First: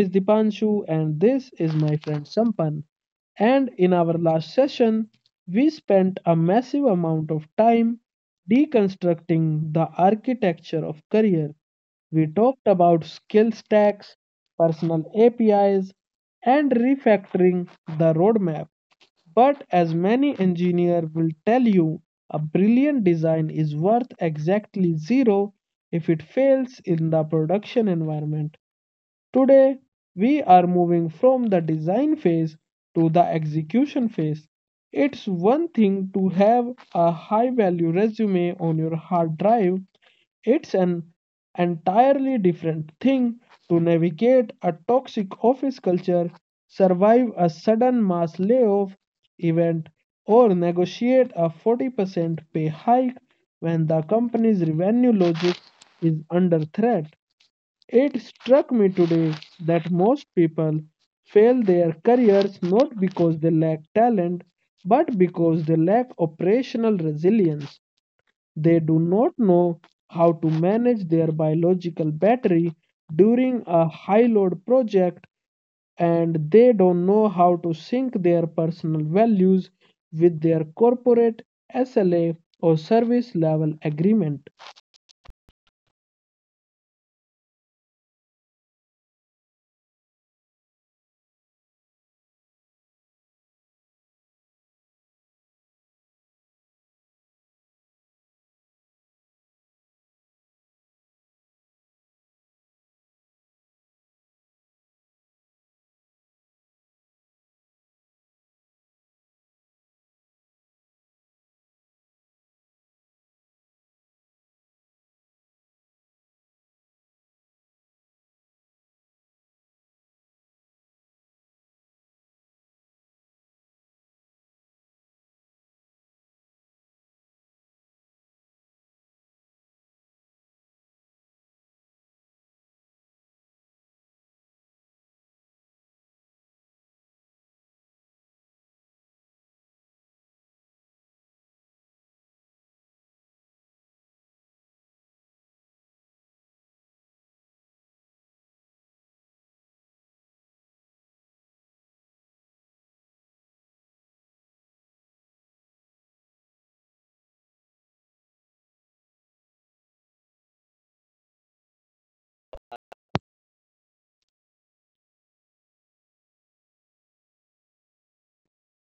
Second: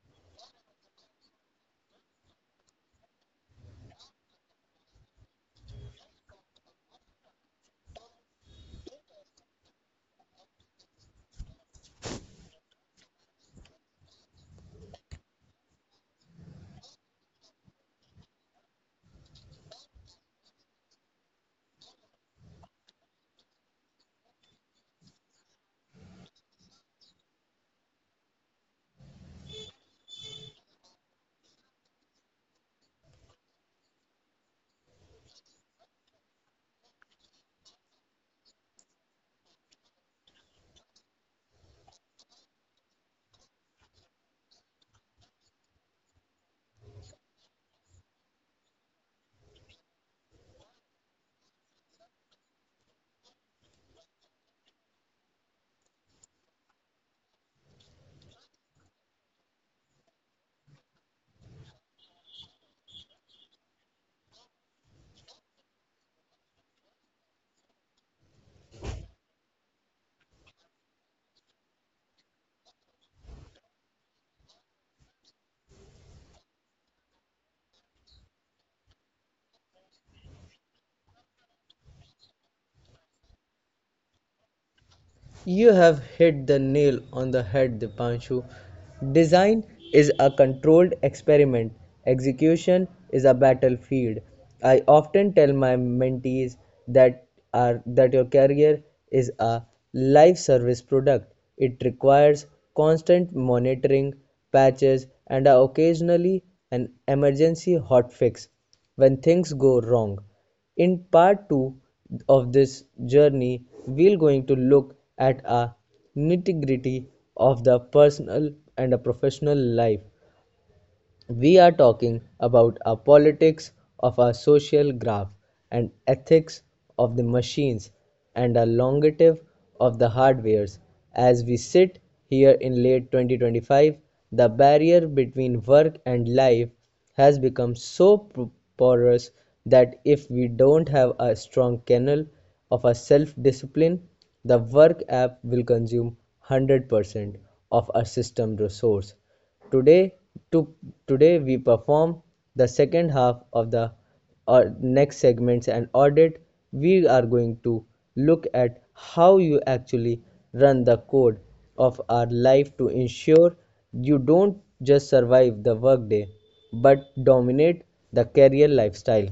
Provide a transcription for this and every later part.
is Dipanshu, and this is my friend Sampan. And in our last session, we spent a massive amount of time deconstructing the architecture of career. We talked about skill stacks, personal APIs, and refactoring the roadmap. But as many engineers will tell you, a brilliant design is worth exactly zero if it fails in the production environment. Today, we are moving from the design phase to the execution phase. It's one thing to have a high value resume on your hard drive, it's an entirely different thing to navigate a toxic office culture, survive a sudden mass layoff event, or negotiate a 40% pay hike when the company's revenue logic is under threat. It struck me today that most people fail their careers not because they lack talent, but because they lack operational resilience. They do not know how to manage their biological battery during a high load project, and they don't know how to sync their personal values with their corporate SLA or service level agreement. You have hit the nail on the head, Dipanshu. Design is a controlled experiment, execution is a battlefield. I often tell my mentees that that your career is a life service product. It requires constant monitoring, patches, and occasionally an emergency hot fix when things go wrong. In part 2 of this journey, we're going to look at a nitty-gritty of the personal and a professional life. We are talking about our politics of our social graph and ethics of the machines and our longative of the hardwares. As we sit here in late 2025, the barrier between work and life has become so porous that if we don't have a strong kernel of a self discipline, the work app will consume 100% of our system resource. Today to today we perform the second half of the next segments and audit. We are going to look at how you actually run the code of our life to ensure you don't just survive the workday but dominate the career lifestyle.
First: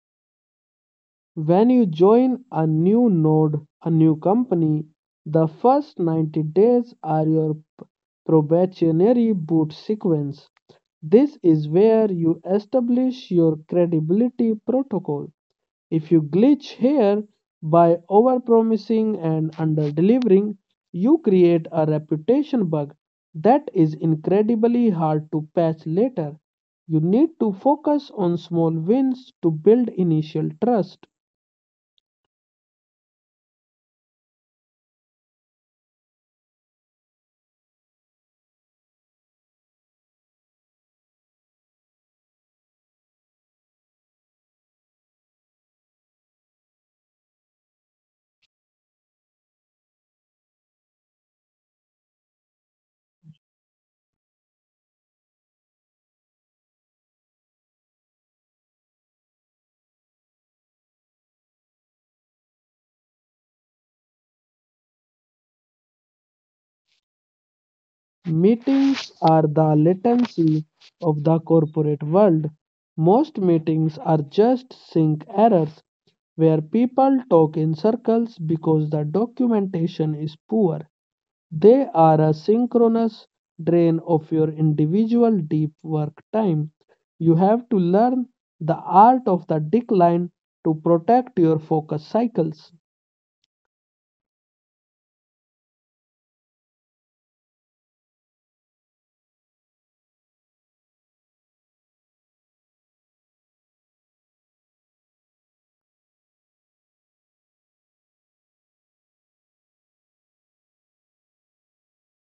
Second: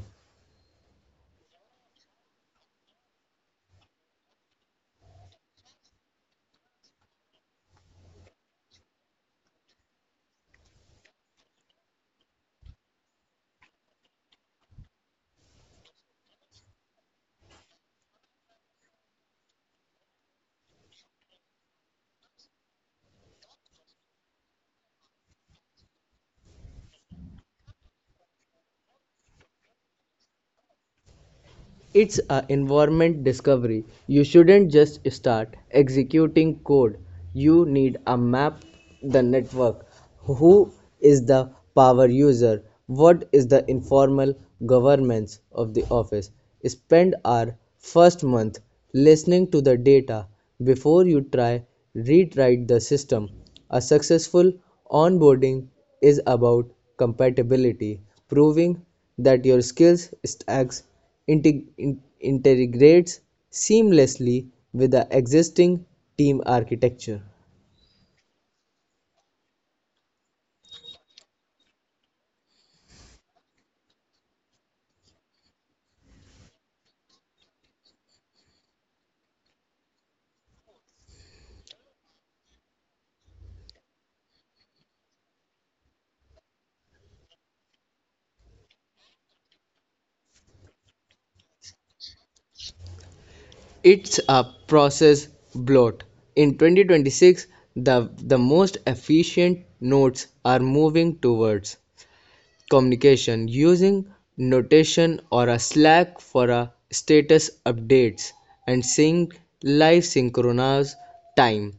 When you join a new node, a new company, the first 90 days are your probationary boot sequence. This is where you establish your credibility protocol. If you glitch here by overpromising and underdelivering, you create a reputation bug that is incredibly hard to patch later. You need to focus on small wins to build initial trust. It's a environment discovery. You shouldn't just start executing code. You need a map, the network, who is the power user, what is the informal governance of the office. Spend our first month listening to the data before you try rewrite the system. A successful onboarding is about compatibility, proving that your skills stacks integrates seamlessly with the existing team architecture. Meetings are the latency of the corporate world. Most meetings are just sync errors where people talk in circles because the documentation is poor. They are a synchronous drain of your individual deep work time. You have to learn the art of the decline to protect your focus cycles. It's a process bloat. In 2026, the most efficient nodes are moving towards communication using notation or a Slack for a status updates and sync live synchronous time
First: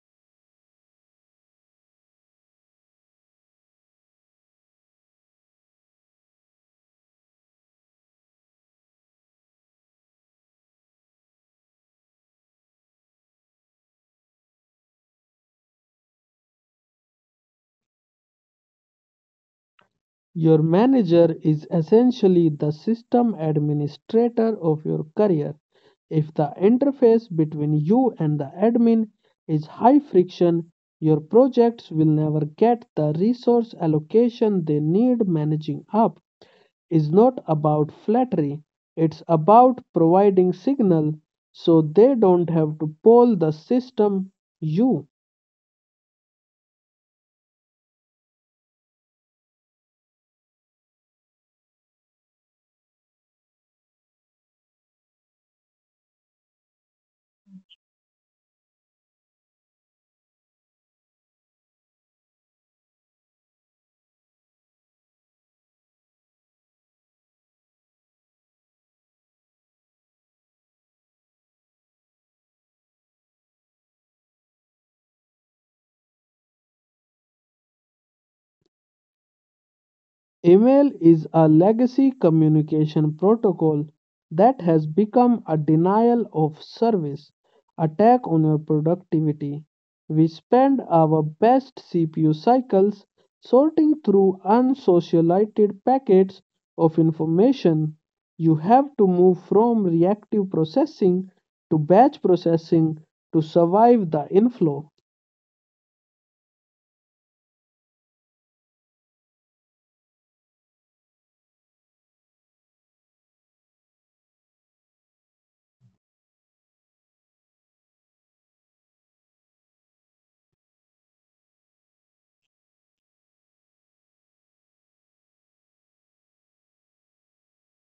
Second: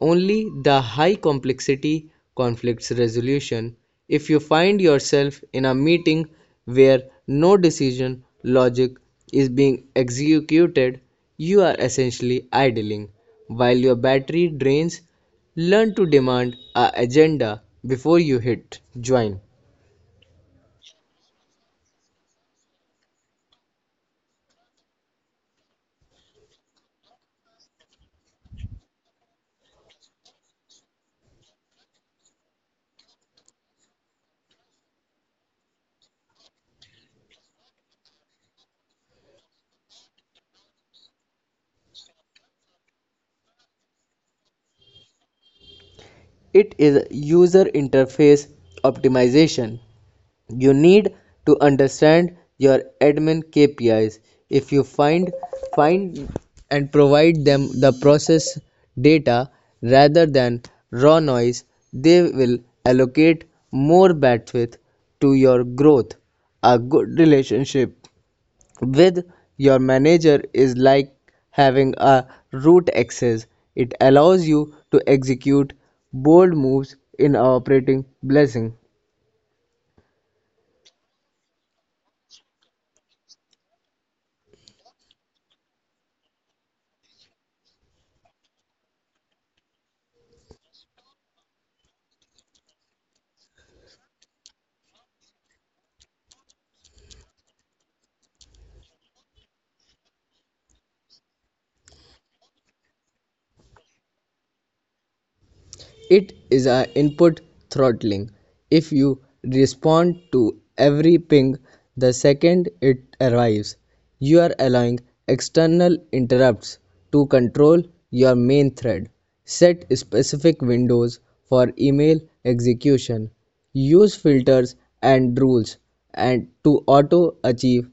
only the high complexity conflicts resolution. If you find yourself in a meeting where no decision logic is being executed, you are essentially idling while your battery drains. Learn to demand a agenda before you hit join. Your manager is essentially the system administrator of your career. If the interface between you and the admin is high friction, your projects will never get the resource allocation they need. Managing up is not about flattery, it's about providing signal so they don't have to poll the system you. It is user interface optimization. You need to understand your admin KPIs. If you find and provide them the process data rather than raw noise, they will allocate more bandwidth to your growth. A good relationship with your manager is like having a root access. It allows you to execute bold moves in operating blessing. Email is a legacy communication protocol that has become a denial of service attack on your productivity. We spend our best CPU cycles sorting through unsocialized packets of information. You have to move from reactive processing to batch processing to survive the inflow. It is a input throttling. If you respond to every ping the second it arrives, you are allowing external interrupts to control your main thread. Set specific windows for email execution. Use filters and rules and to auto achieve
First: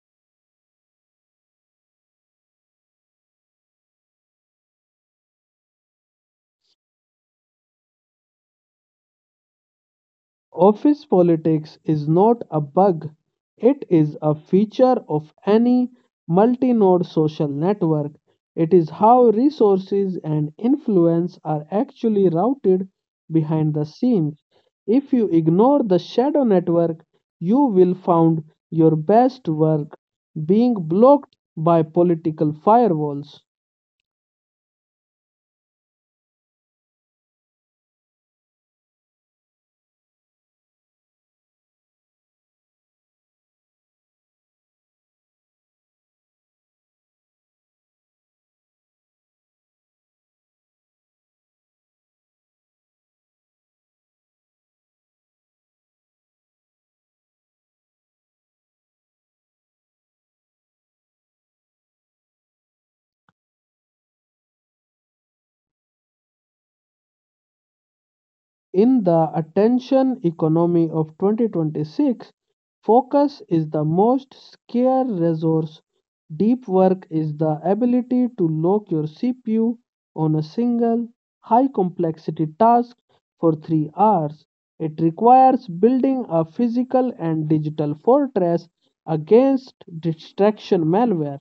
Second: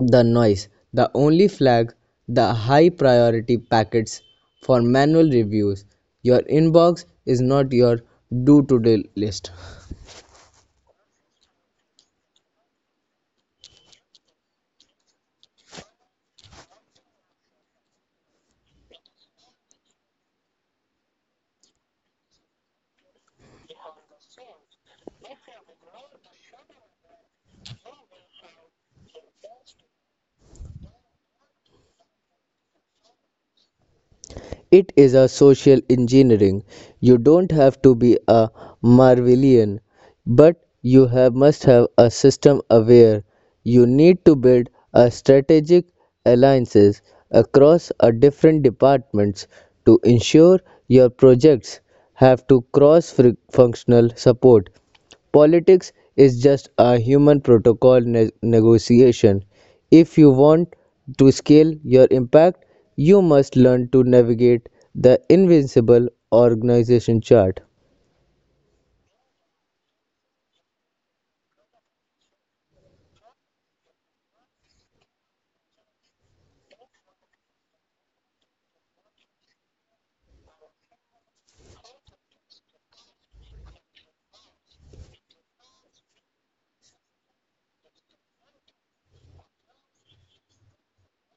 the noise. The only flag the high priority packets for manual reviews. Your inbox is not your do to do list. Office politics is not a bug, it is a feature of any multi node social network. It is how resources and influence are actually routed behind the scenes. If you ignore the shadow network, you will find your best work being blocked by political firewalls. It is a social engineering. You don't have to be a Marvelian, but you have must have a system aware. You need to build a strategic alliances across a different departments to ensure your projects have to cross functional support. Politics is just a human protocol negotiation. If you want to scale your impact, you must learn to navigate the invincible organization chart. In the attention economy of 2026, focus is the most scarce resource. Deep work is the ability to lock your CPU on a single high complexity task for 3 hours. It requires building a physical and digital fortress against distraction malware.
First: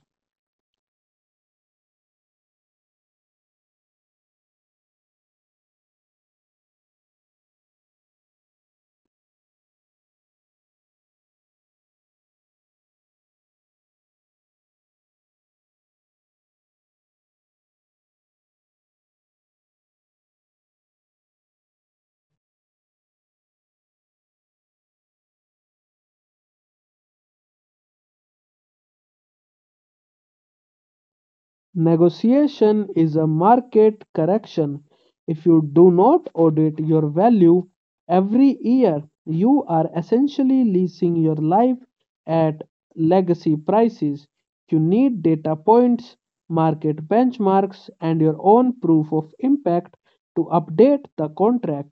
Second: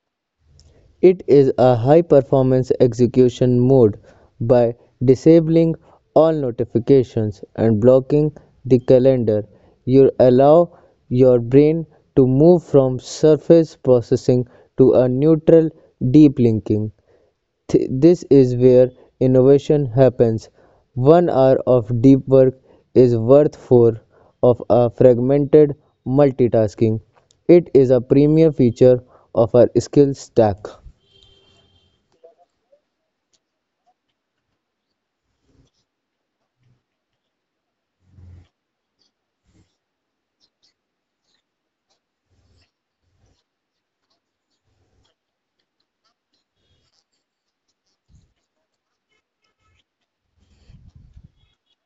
It is a high performance execution mode by disabling all notifications and blocking the calendar. You allow your brain to move from surface processing to a neutral deep linking. This is where innovation happens. 1 hour of deep work is worth four of a fragmented multitasking. It is a premier feature of our skill stack. Negotiation is a market correction. If you do not audit your value every year, you are essentially leasing your life at legacy prices. You need data points, market benchmarks, and your own proof of impact to update the contract.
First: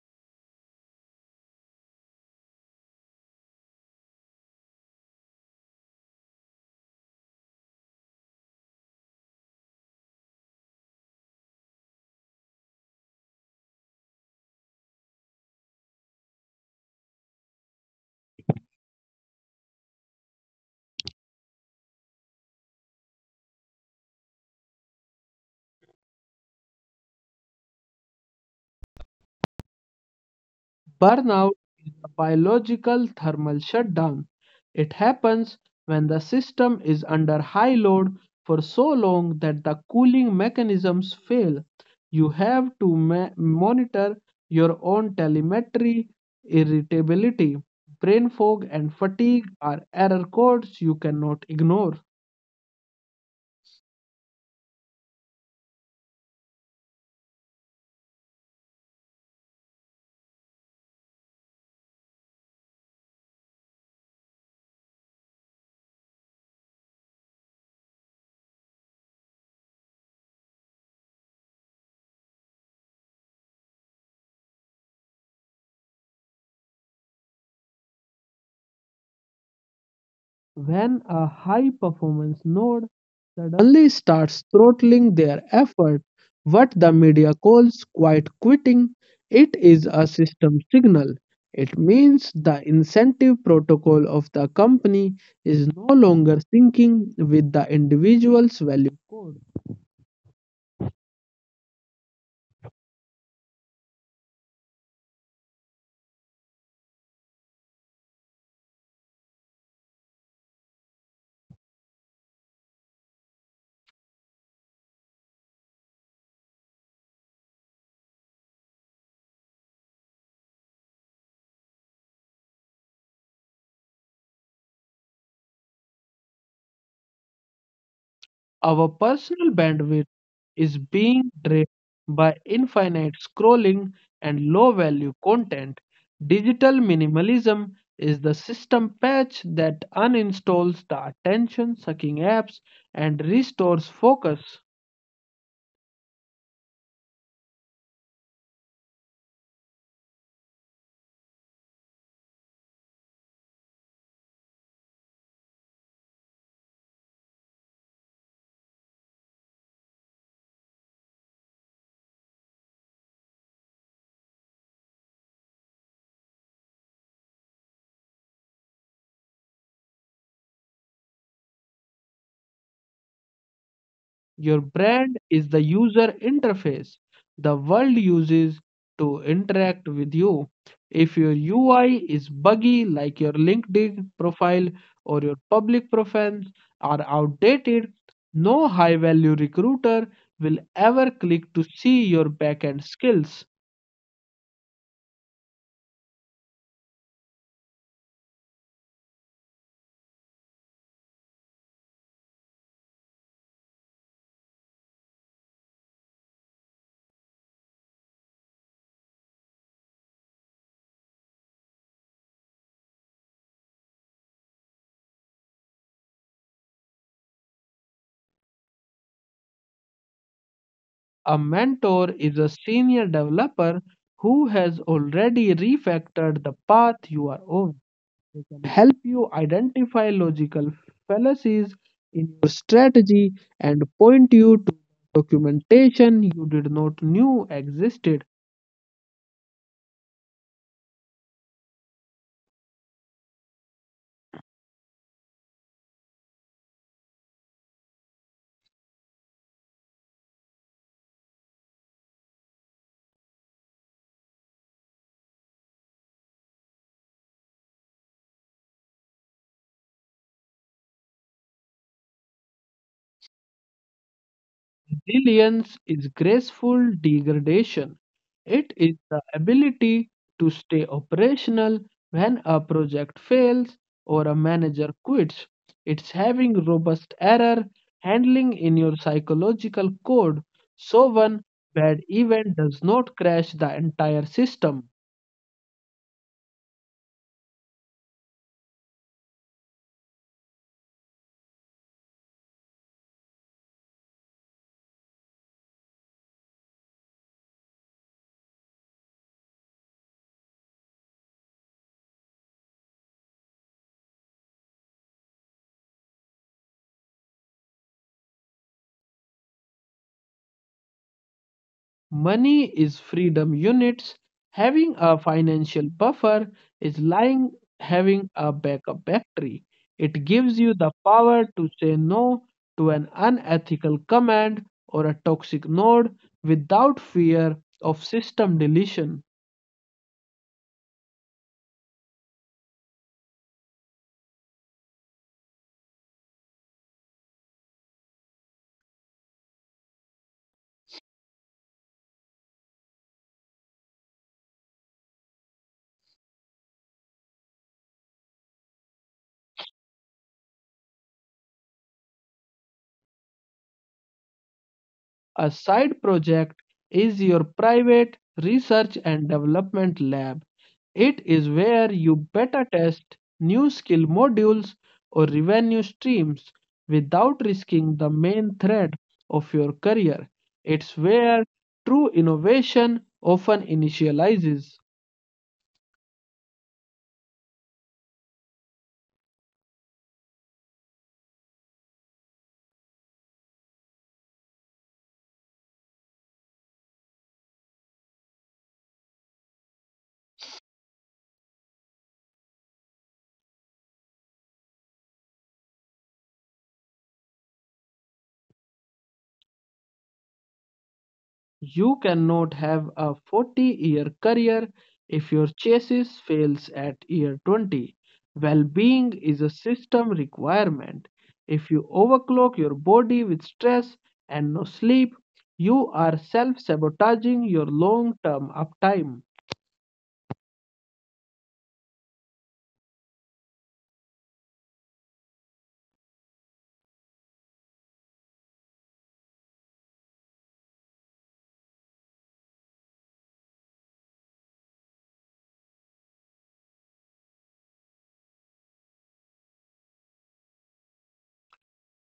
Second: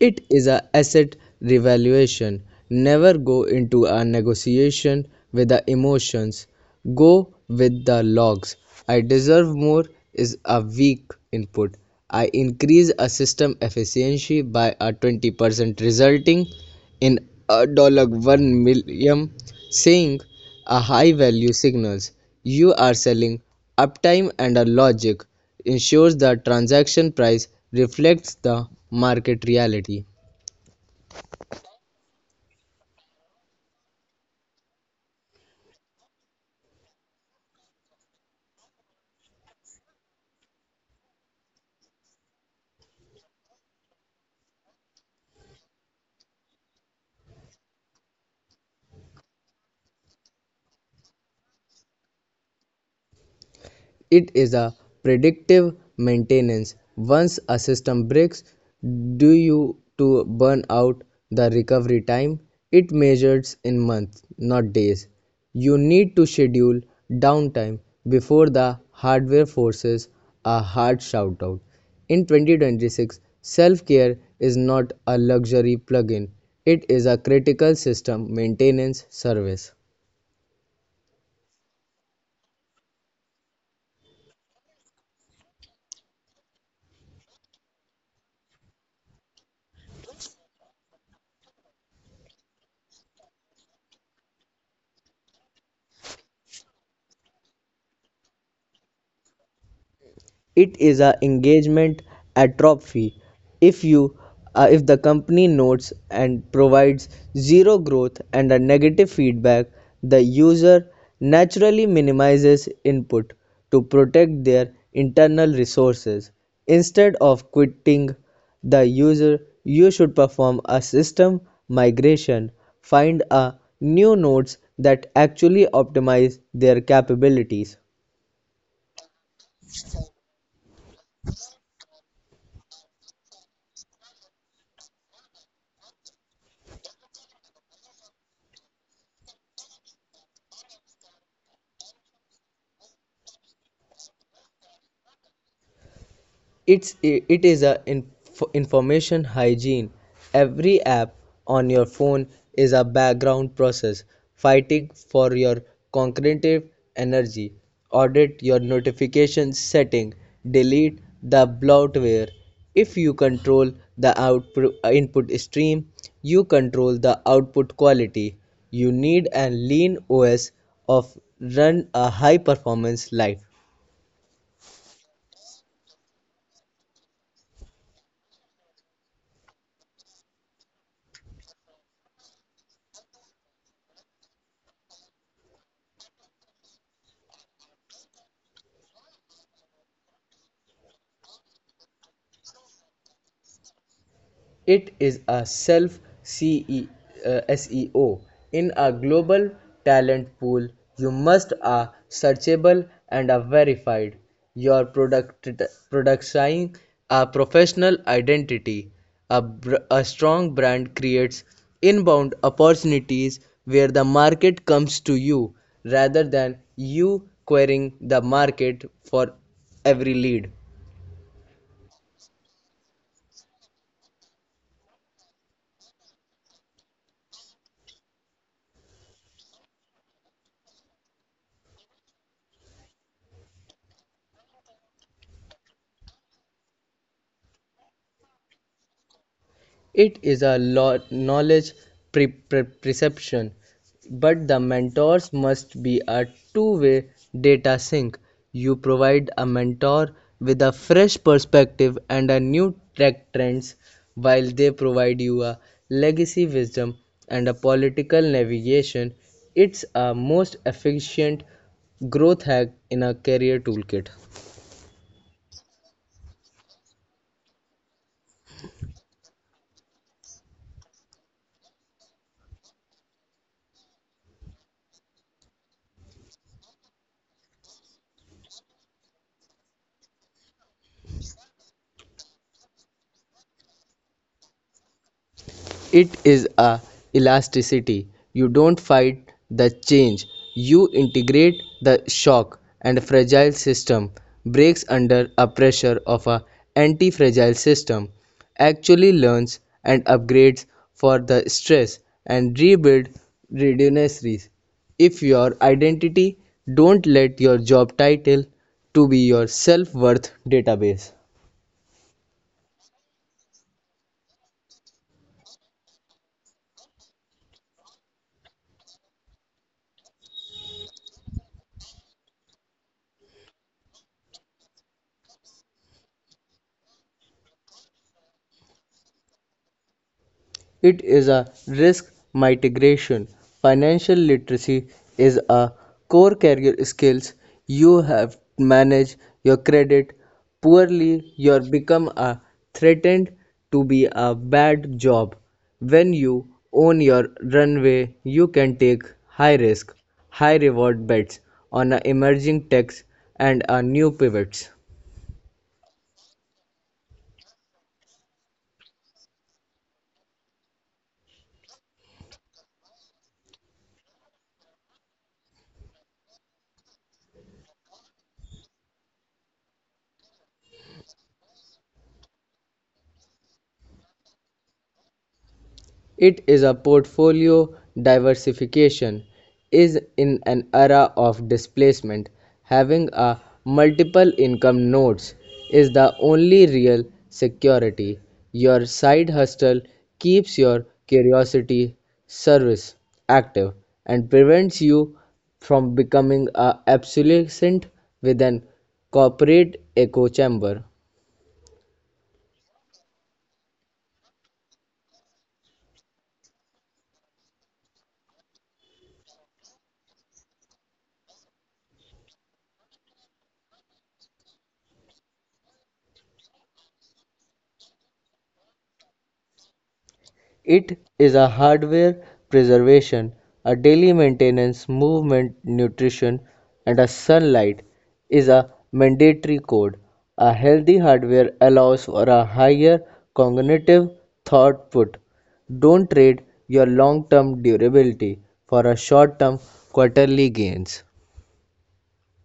It is a asset revaluation. Never go into a negotiation with the emotions. Go with the logs. I deserve more is a weak input. I increase a system efficiency by a 20% resulting in a dollar 1 million saying a high value signals you are selling, uptime and a logic ensures the transaction price reflects the market reality. Burnout is a biological thermal shutdown. It happens when the system is under high load for so long that the cooling mechanisms fail. You have to monitor your own telemetry. Irritability, brain fog, and fatigue are error codes you cannot ignore. It is a predictive maintenance. Once a system breaks due to burn out, the recovery time it measures in months, not days. You need to schedule downtime before the hardware forces a hard shoutout. In 2026, self care is not a luxury plugin, it is a critical system maintenance service. When a high performance node suddenly starts throttling their effort, what the media calls quiet quitting, it is a system signal. It means the incentive protocol of the company is no longer syncing with the individual's value code. It is a engagement atrophy. If you uh, if the company notes and provides zero growth and a negative feedback, the user naturally minimizes input to protect their internal resources. Instead of quitting the user, you should perform a system migration. Find a new nodes that actually optimize their capabilities. Our personal bandwidth is being drained by infinite scrolling and low value content. Digital minimalism is the system patch that uninstalls the attention sucking apps and restores focus. It is a information hygiene. Every app on your phone is a background process fighting for your cognitive energy. Audit your notification setting. Delete the bloatware. If you control the output input stream, you control the output quality. You need a lean OS of run a high performance life. Your brand is the user interface the world uses to interact with you. If your UI is buggy, like your LinkedIn profile or your public profiles are outdated, no high value recruiter will ever click to see your backend skills. It is a self SEO. In a global talent pool, you must are searchable and are verified. Your productizing a professional identity. A, a strong brand creates inbound opportunities where the market comes to you rather than you querying the market for every lead. A mentor is a senior developer who has already refactored the path you are on. Help you identify logical fallacies in your strategy and point you to documentation you did not knew existed. It is a knowledge perception. But the mentors must be a two-way data sync. You provide a mentor with a fresh perspective and a new tech trends while they provide you a legacy wisdom and a political navigation. It's a most efficient growth hack in a career toolkit. Resilience is graceful degradation. It is the ability to stay operational when a project fails or a manager quits. It's having robust error handling in your psychological code so one bad event does not crash the entire system. It is a elasticity. You don't fight the change, you integrate the shock. And fragile system breaks under a pressure of a anti-fragile system actually learns and upgrades for the stress and rebuild redundancies. If your identity, don't let your job title to be your self-worth database. Money is freedom units. Having a financial buffer is lying having a backup battery. It gives you the power to say no to an unethical command or a toxic node without fear of system deletion. It is a risk mitigation. Financial literacy is a core career skills. You have manage your credit poorly, you become a threatened to be a bad job. When you own your runway, you can take high risk, high reward bets on a emerging techs and a new pivots. A side project is your private research and development lab. It is where you better test new skill modules or revenue streams without risking the main thread of your career. It's where true innovation often initializes. It is a portfolio diversification is in an era of displacement. Having a multiple income nodes is the only real security. Your side hustle keeps your curiosity service active and prevents you from becoming a obsolescent with an corporate echo chamber. You cannot have a 40-year year career if your chassis fails at year 20. Well being is a system requirement. If you overclock your body with stress and no sleep, you are self sabotaging your long term uptime. It is a hardware preservation, a daily maintenance, movement, nutrition, and a sunlight is a mandatory code. A healthy hardware allows for a higher cognitive throughput. Don't trade your long term durability for a short term quarterly gains.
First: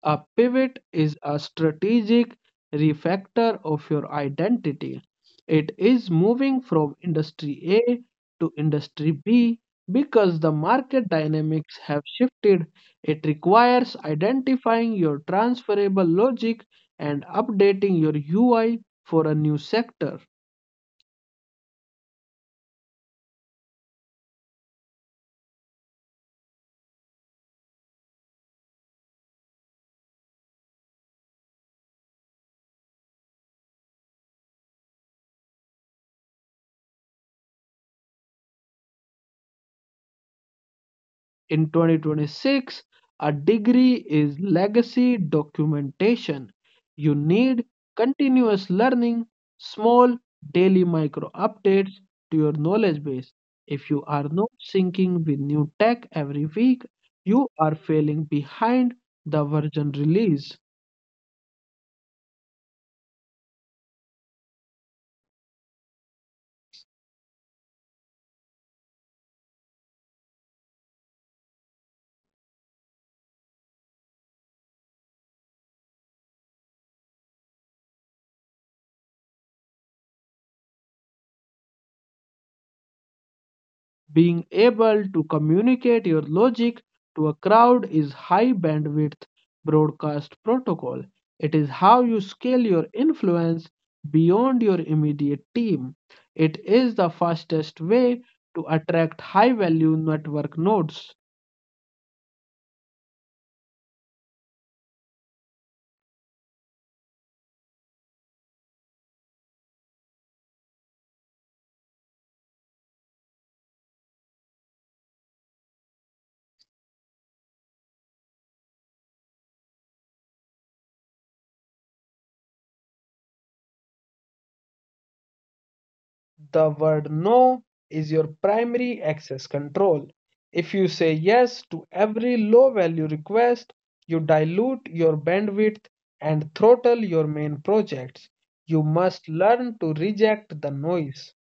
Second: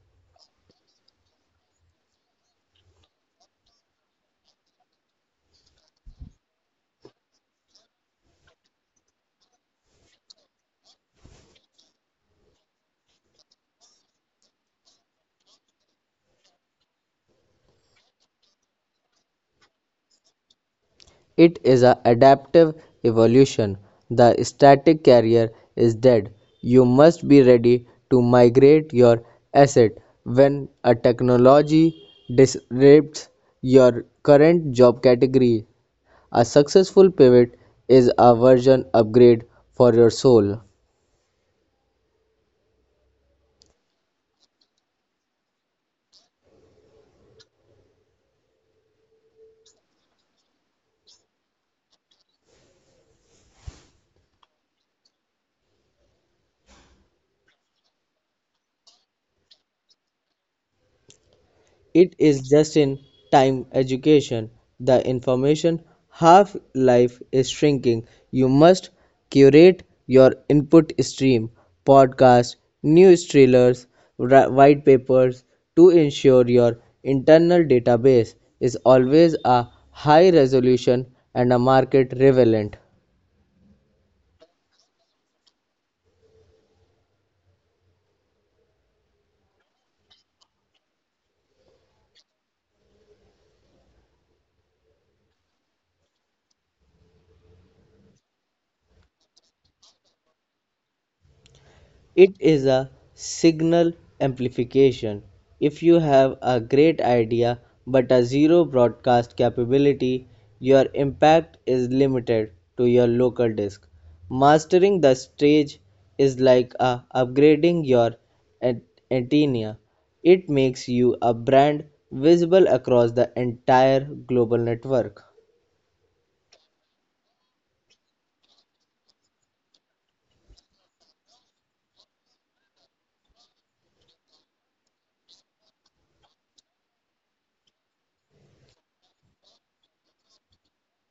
A pivot is a strategic refactor of your identity. It is moving from industry A to industry B because the market dynamics have shifted. It requires identifying your transferable logic and updating your UI for a new sector. It is a adaptive evolution: the static carrier is dead; you must be ready to migrate your asset when a technology disrupts your current job category. A successful pivot is a version upgrade for your soul. In 2026, a degree is legacy documentation. You need continuous learning, small daily micro updates to your knowledge base. If you are not syncing with new tech every week, you are falling behind the version release. It is just-in-time education; the information half-life is shrinking. You must curate your input stream podcasts, news trailers, white papers to ensure your internal database is always a high resolution and a market relevant. Being able to communicate your logic to a crowd is high bandwidth broadcast protocol. It is how you scale your influence beyond your immediate team. It is the fastest way to attract high value network nodes. It is a signal amplification. If you have a great idea but a zero broadcast capability, your impact is limited to your local disc. Mastering the stage is like upgrading your an- antenna. It makes you a brand visible across the entire global network. The word no is your primary access control. If you say yes to every low value request, you dilute your bandwidth and throttle your main projects. You must learn to reject the noise.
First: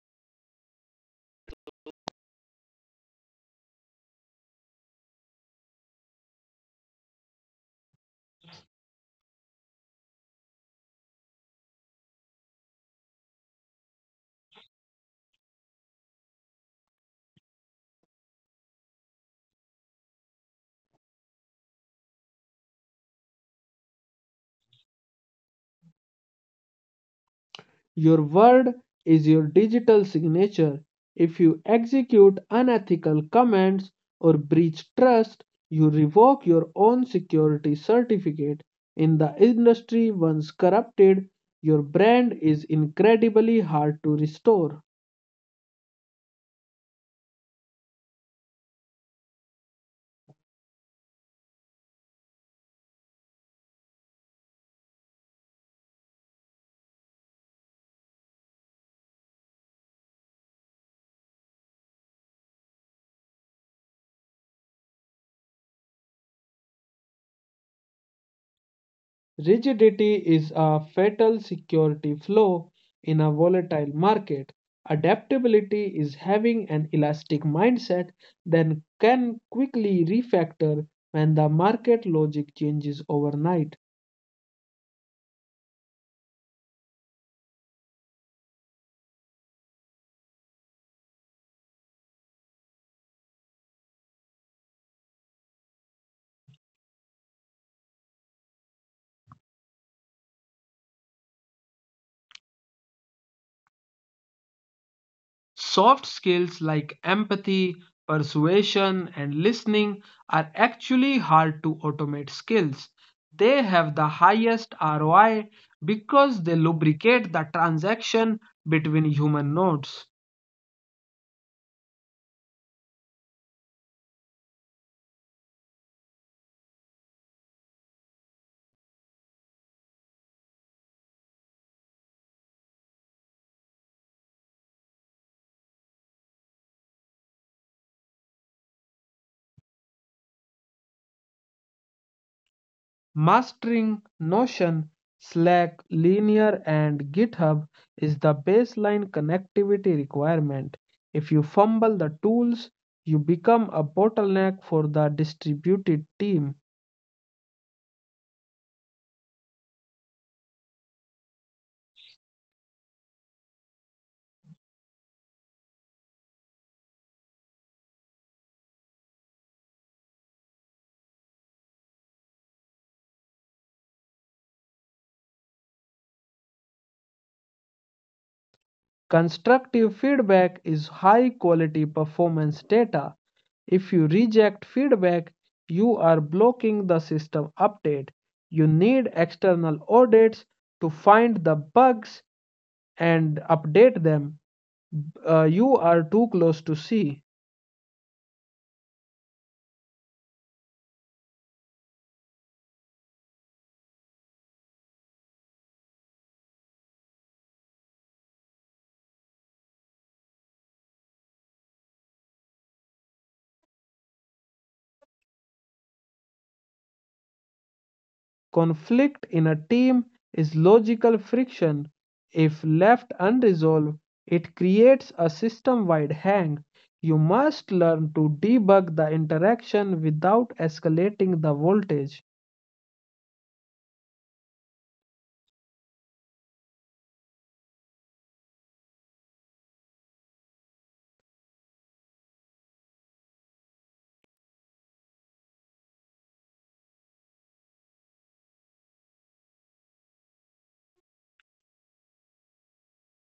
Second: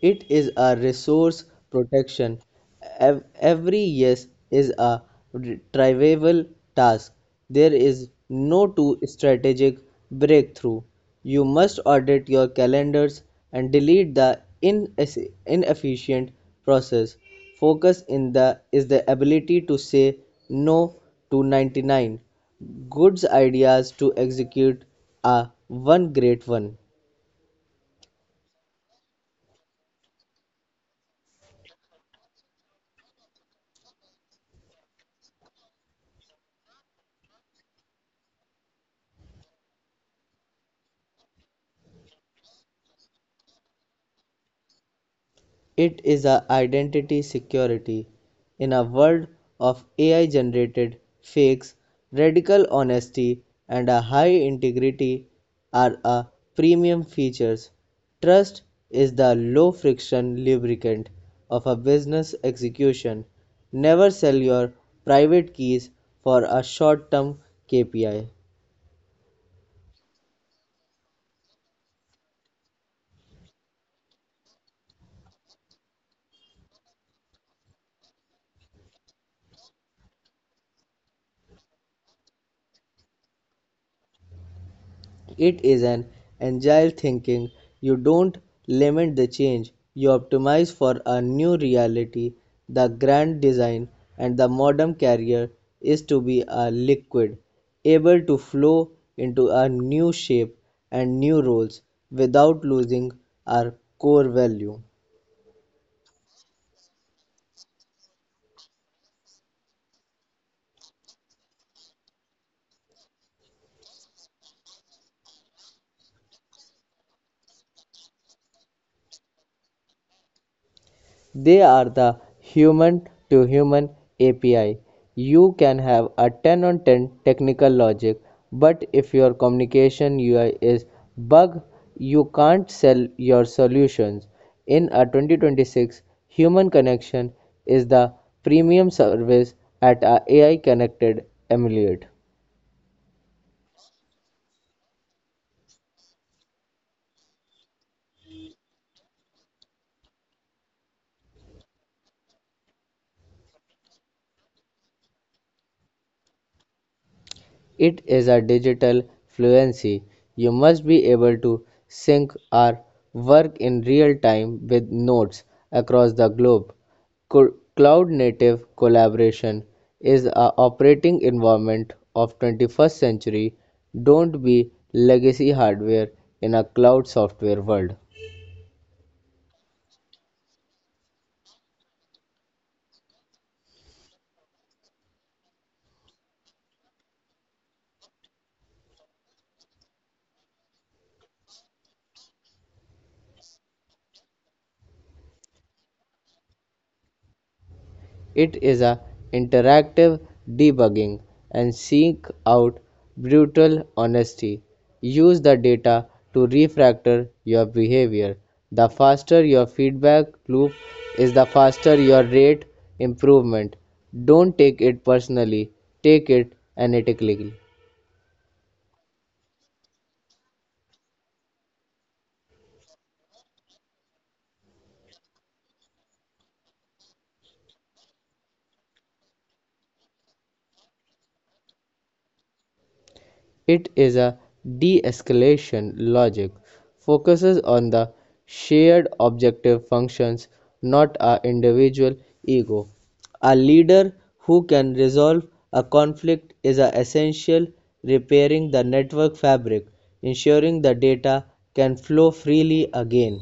It is a resource protection. Every yes is a retrievable task. There is no too strategic breakthrough. You must audit your calendars and delete the inefficient process. Focus in the is the ability to say no to 99 goods ideas to execute a one great one. Your word is your digital signature. If you execute unethical commands or breach trust, you revoke your own security certificate. In the industry once corrupted, your brand is incredibly hard to restore. It is a identity security. In a world of AI generated fakes, radical honesty and a high integrity are a premium features. Trust is the low friction lubricant of a business execution. Never sell your private keys for a short term KPI. Rigidity is a fatal security flaw in a volatile market. Adaptability is having an elastic mindset that can quickly refactor when the market logic changes overnight. It is an agile thinking. You don't lament the change, you optimize for a new reality. The grand design and the modern career is to be a liquid, able to flow into a new shape and new roles without losing our core value. Soft skills like empathy, persuasion, and listening are actually hard to automate skills. They have the highest ROI because they lubricate the transaction between human nodes. They are the human to human API. You can have a 10 on 10 technical logic, but if your communication UI is bug, you can't sell your solutions. In a 2026, human connection is the premium service at a AI connected emulate. Mastering Notion, Slack, Linear, and GitHub is the baseline connectivity requirement. If you fumble the tools, you become a bottleneck for the distributed team. It is a digital fluency. You must be able to sync or work in real time with nodes across the globe. Cloud native collaboration is a operating environment of 21st century. Don't be legacy hardware in a cloud software world. Constructive feedback is high quality performance data. If you reject feedback, you are blocking the system update. You need external audits to find the bugs and update them. You are too close to see. It is a interactive debugging and seek out brutal honesty. Use the data to refactor your behavior. The faster your feedback loop is, the faster your rate improvement. Don't take it personally, take it analytically. Conflict in a team is logical friction. If left unresolved, it creates a system wide hang. You must learn to debug the interaction without escalating the voltage. It is a de-escalation logic focuses on the shared objective functions, not our individual ego. A leader who can resolve a conflict is essential repairing the network fabric, ensuring the data can flow freely again.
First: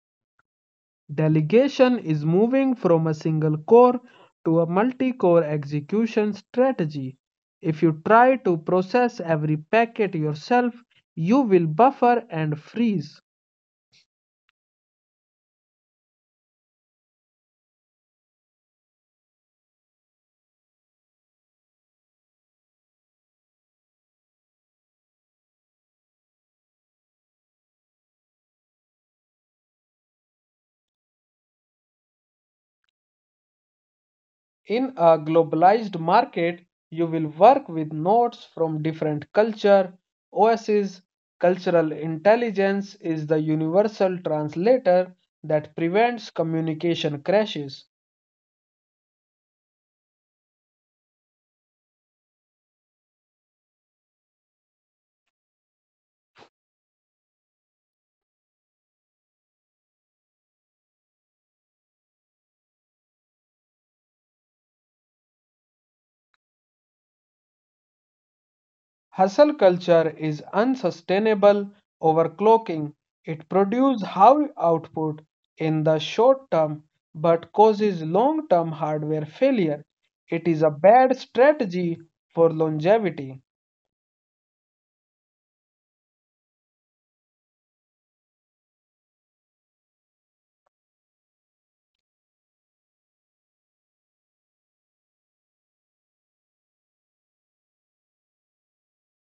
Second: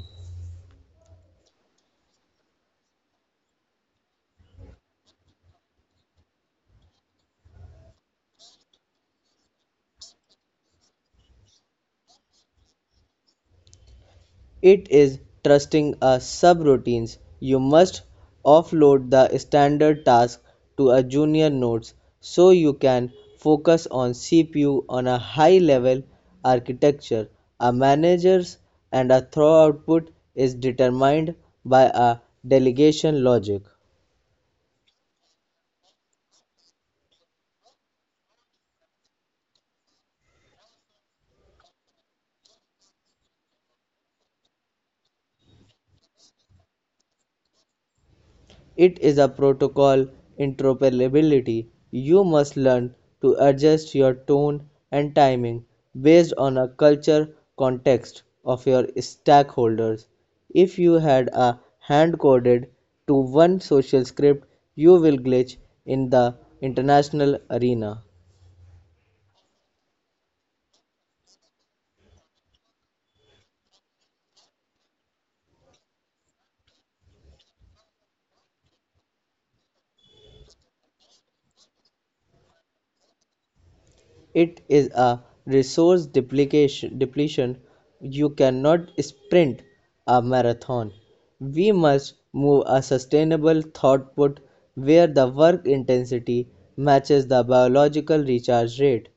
Delegation is moving from a single core to a multi core execution strategy. If you try to process every packet yourself, you will buffer and freeze. It is trusting a subroutines. You must offload the standard task to a junior nodes so you can focus on CPU on a high level architecture. A manager's and a throw output is determined by a delegation logic. In a globalized market, you will work with nodes from different culture, OSs, cultural intelligence is the universal translator that prevents communication crashes. It is a protocol interoperability. You must learn to adjust your tone and timing based on a culture context of your stakeholders. If you had a hand coded to one social script, you will glitch in the international arena. Hustle culture is unsustainable overclocking. It produces high output in the short term but causes long term hardware failure. It is a bad strategy for longevity. It is a resource duplication depletion. You cannot sprint a marathon. We must move a sustainable throughput where the work intensity matches the biological recharge rate.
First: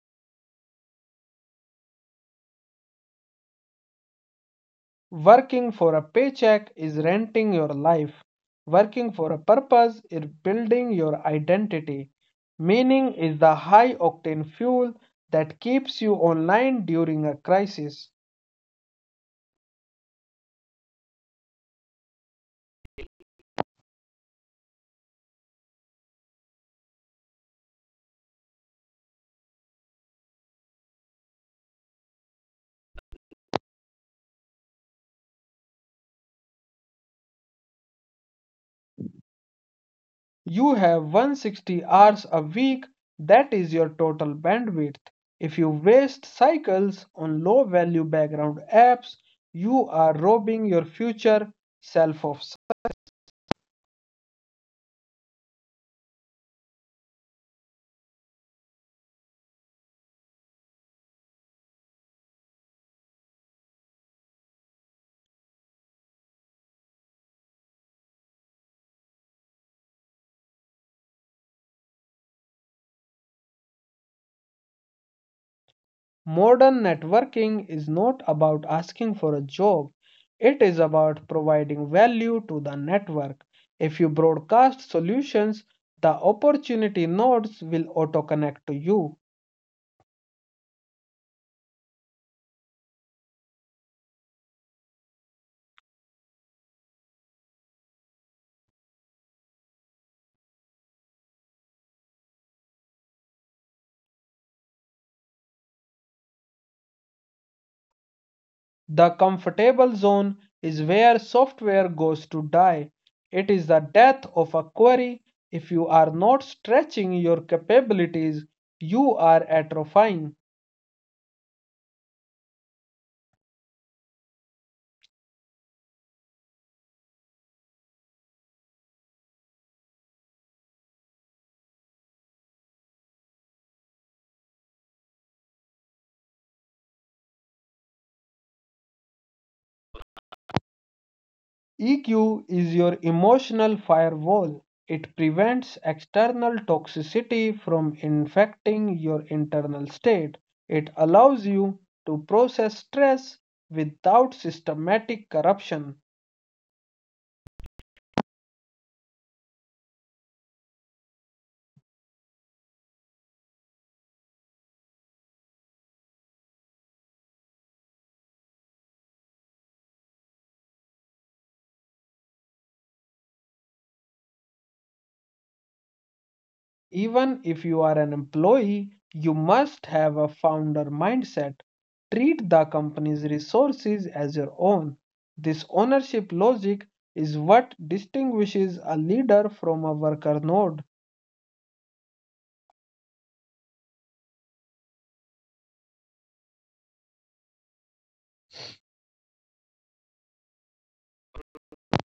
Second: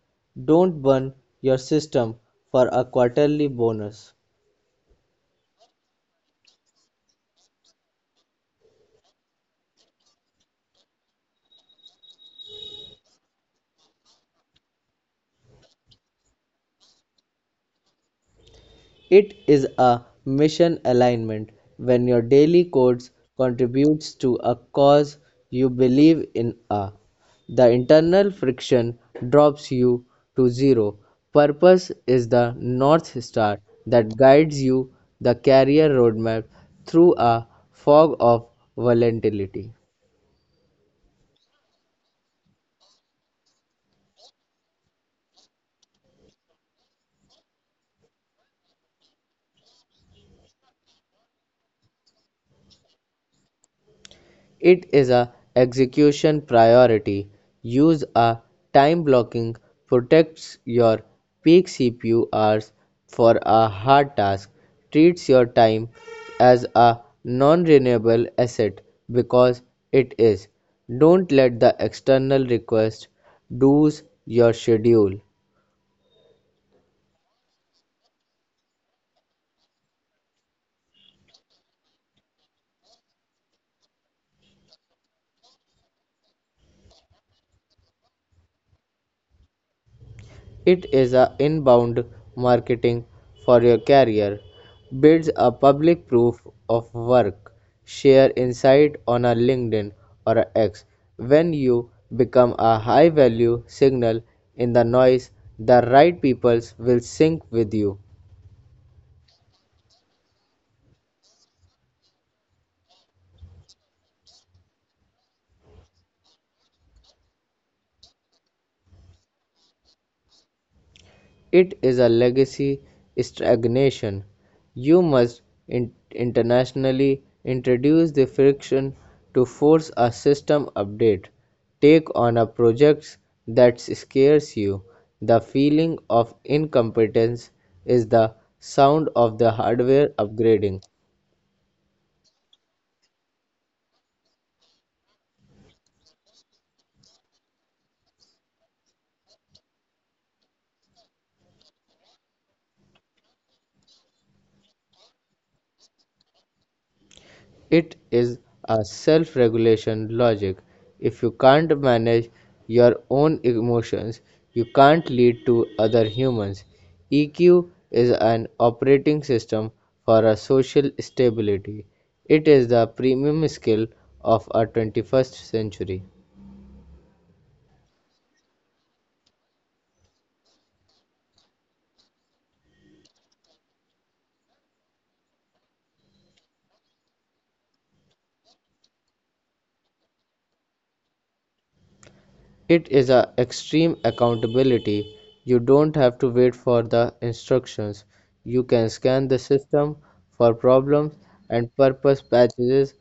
Don't burn your system for a quarterly bonus. Working for a paycheck is renting your life. Working for a purpose is building your identity. Meaning is the high octane fuel that keeps you online during a crisis. It is a mission alignment when your daily codes contributes to a cause you believe in a the internal friction drops you to zero. Purpose is the north star that guides you the career roadmap through a fog of volatility. You have 160 hours a week, that is your total bandwidth. If you waste cycles on low value background apps, you are robbing your future self of. It is a execution priority. Use a time blocking protects your peak CPU hours for a hard task. Treats your time as a non-renewable asset because it is. Don't let the external request do's your schedule. Modern networking is not about asking for a job, it is about providing value to the network. If you broadcast solutions, the opportunity nodes will auto connect to you. It is a inbound marketing for your career, builds a public proof of work, share insight on a LinkedIn or a X. When you become a high value signal in the noise, the right people will sync with you. The comfortable zone is where software goes to die. It is the death of a query. If you are not stretching your capabilities, you are atrophying. It is a legacy stagnation. You must internationally introduce the friction to force a system update. Take on a project that scares you. The feeling of incompetence is the sound of the hardware upgrading. EQ is your emotional firewall. It prevents external toxicity from infecting your internal state. It allows you to process stress without systematic corruption. It is a self-regulation logic. If you can't manage your own emotions, you can't lead to other humans. EQ is an operating system for a social stability. It is the premium skill of our 21st century. Even if you are an employee, you must have a founder mindset. Treat the company's resources as your own. This ownership logic is what distinguishes a leader from a worker node. It is a extreme accountability. You don't have to wait for the instructions. You can scan the system for problems and purpose patches.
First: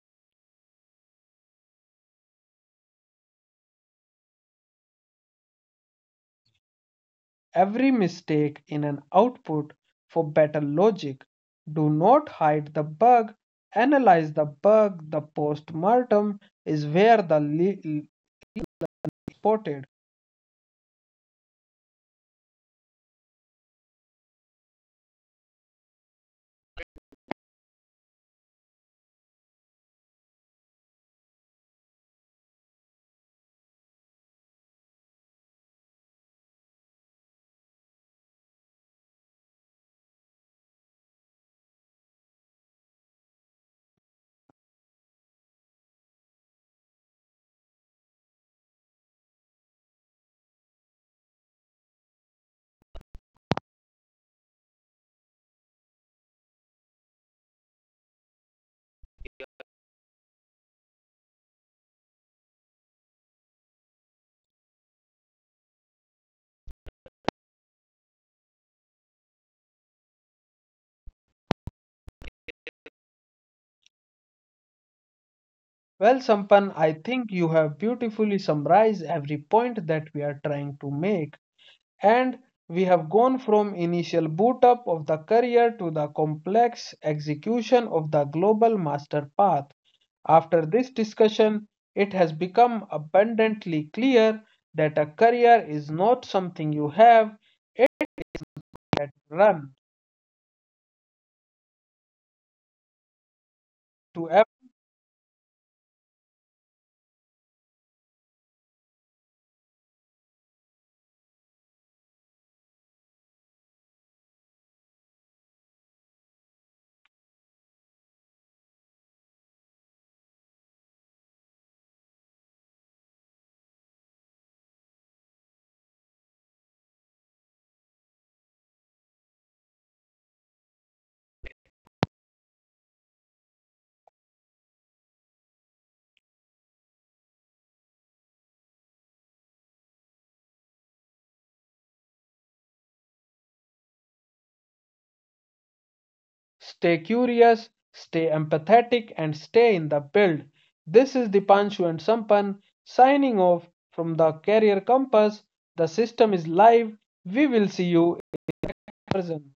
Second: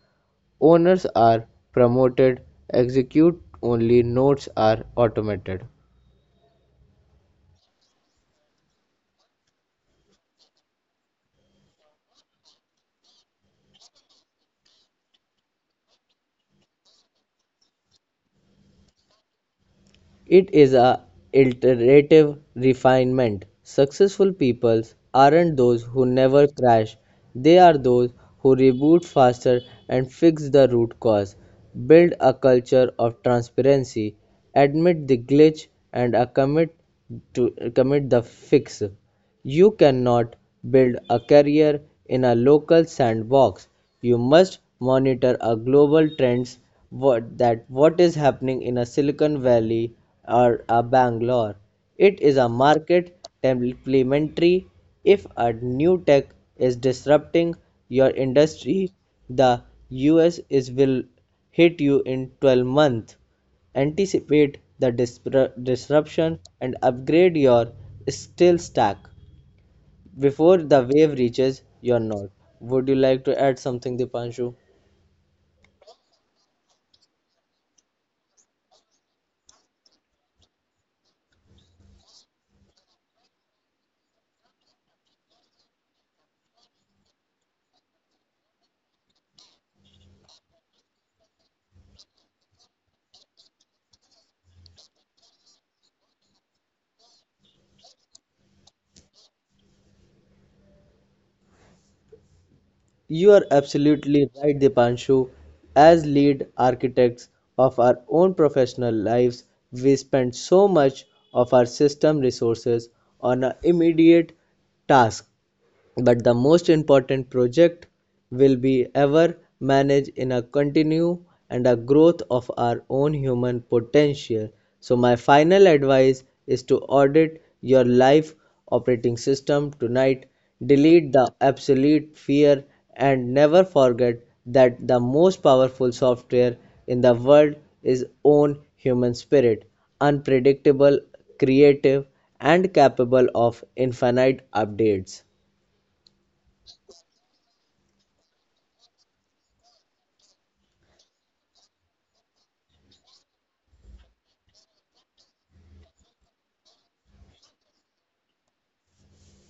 Owners are promoted, execute only notes are automated. Every mistake in an output for better logic. Do not hide the bug, analyze the bug. The post mortem is where the reported. It is a iterative refinement. Successful people aren't those who never crash. They are those who reboot faster and fix the root cause, build a culture of transparency, admit the glitch and a commit to commit the fix. You cannot build a career in a local sandbox. You must monitor a global trends what is happening in a Silicon Valley or a Bangalore. It is a market complementary. If a new tech is disrupting your industry, the US is will hit you in 12 months. Anticipate the disruption and upgrade your skill stack before the wave reaches your note. Would you like to add something, Dipanshu? Well, Sampan, I think you have beautifully summarized every point that we are trying to make, and we have gone from initial boot up of the career to the complex execution of the global master path. After this discussion, it has become abundantly clear that a career is not something you have, it run You are to absolutely ev- right, Dipanshu. As lead architects of our own professional lives, we spend so much of our system resources on an immediate task, but the most important project will be ever managed in a continue and a growth of our own human potential. So my final advice is to audit your life operating system tonight, delete the absolute fear, and never forget that the most powerful software in the world is own human spirit, unpredictable, creative, and capable of infinite updates. stay curious, stay empathetic, and stay in the build. This is Dipanshu and Sampan signing off from the Career Compass. The system is live. We will see you in person.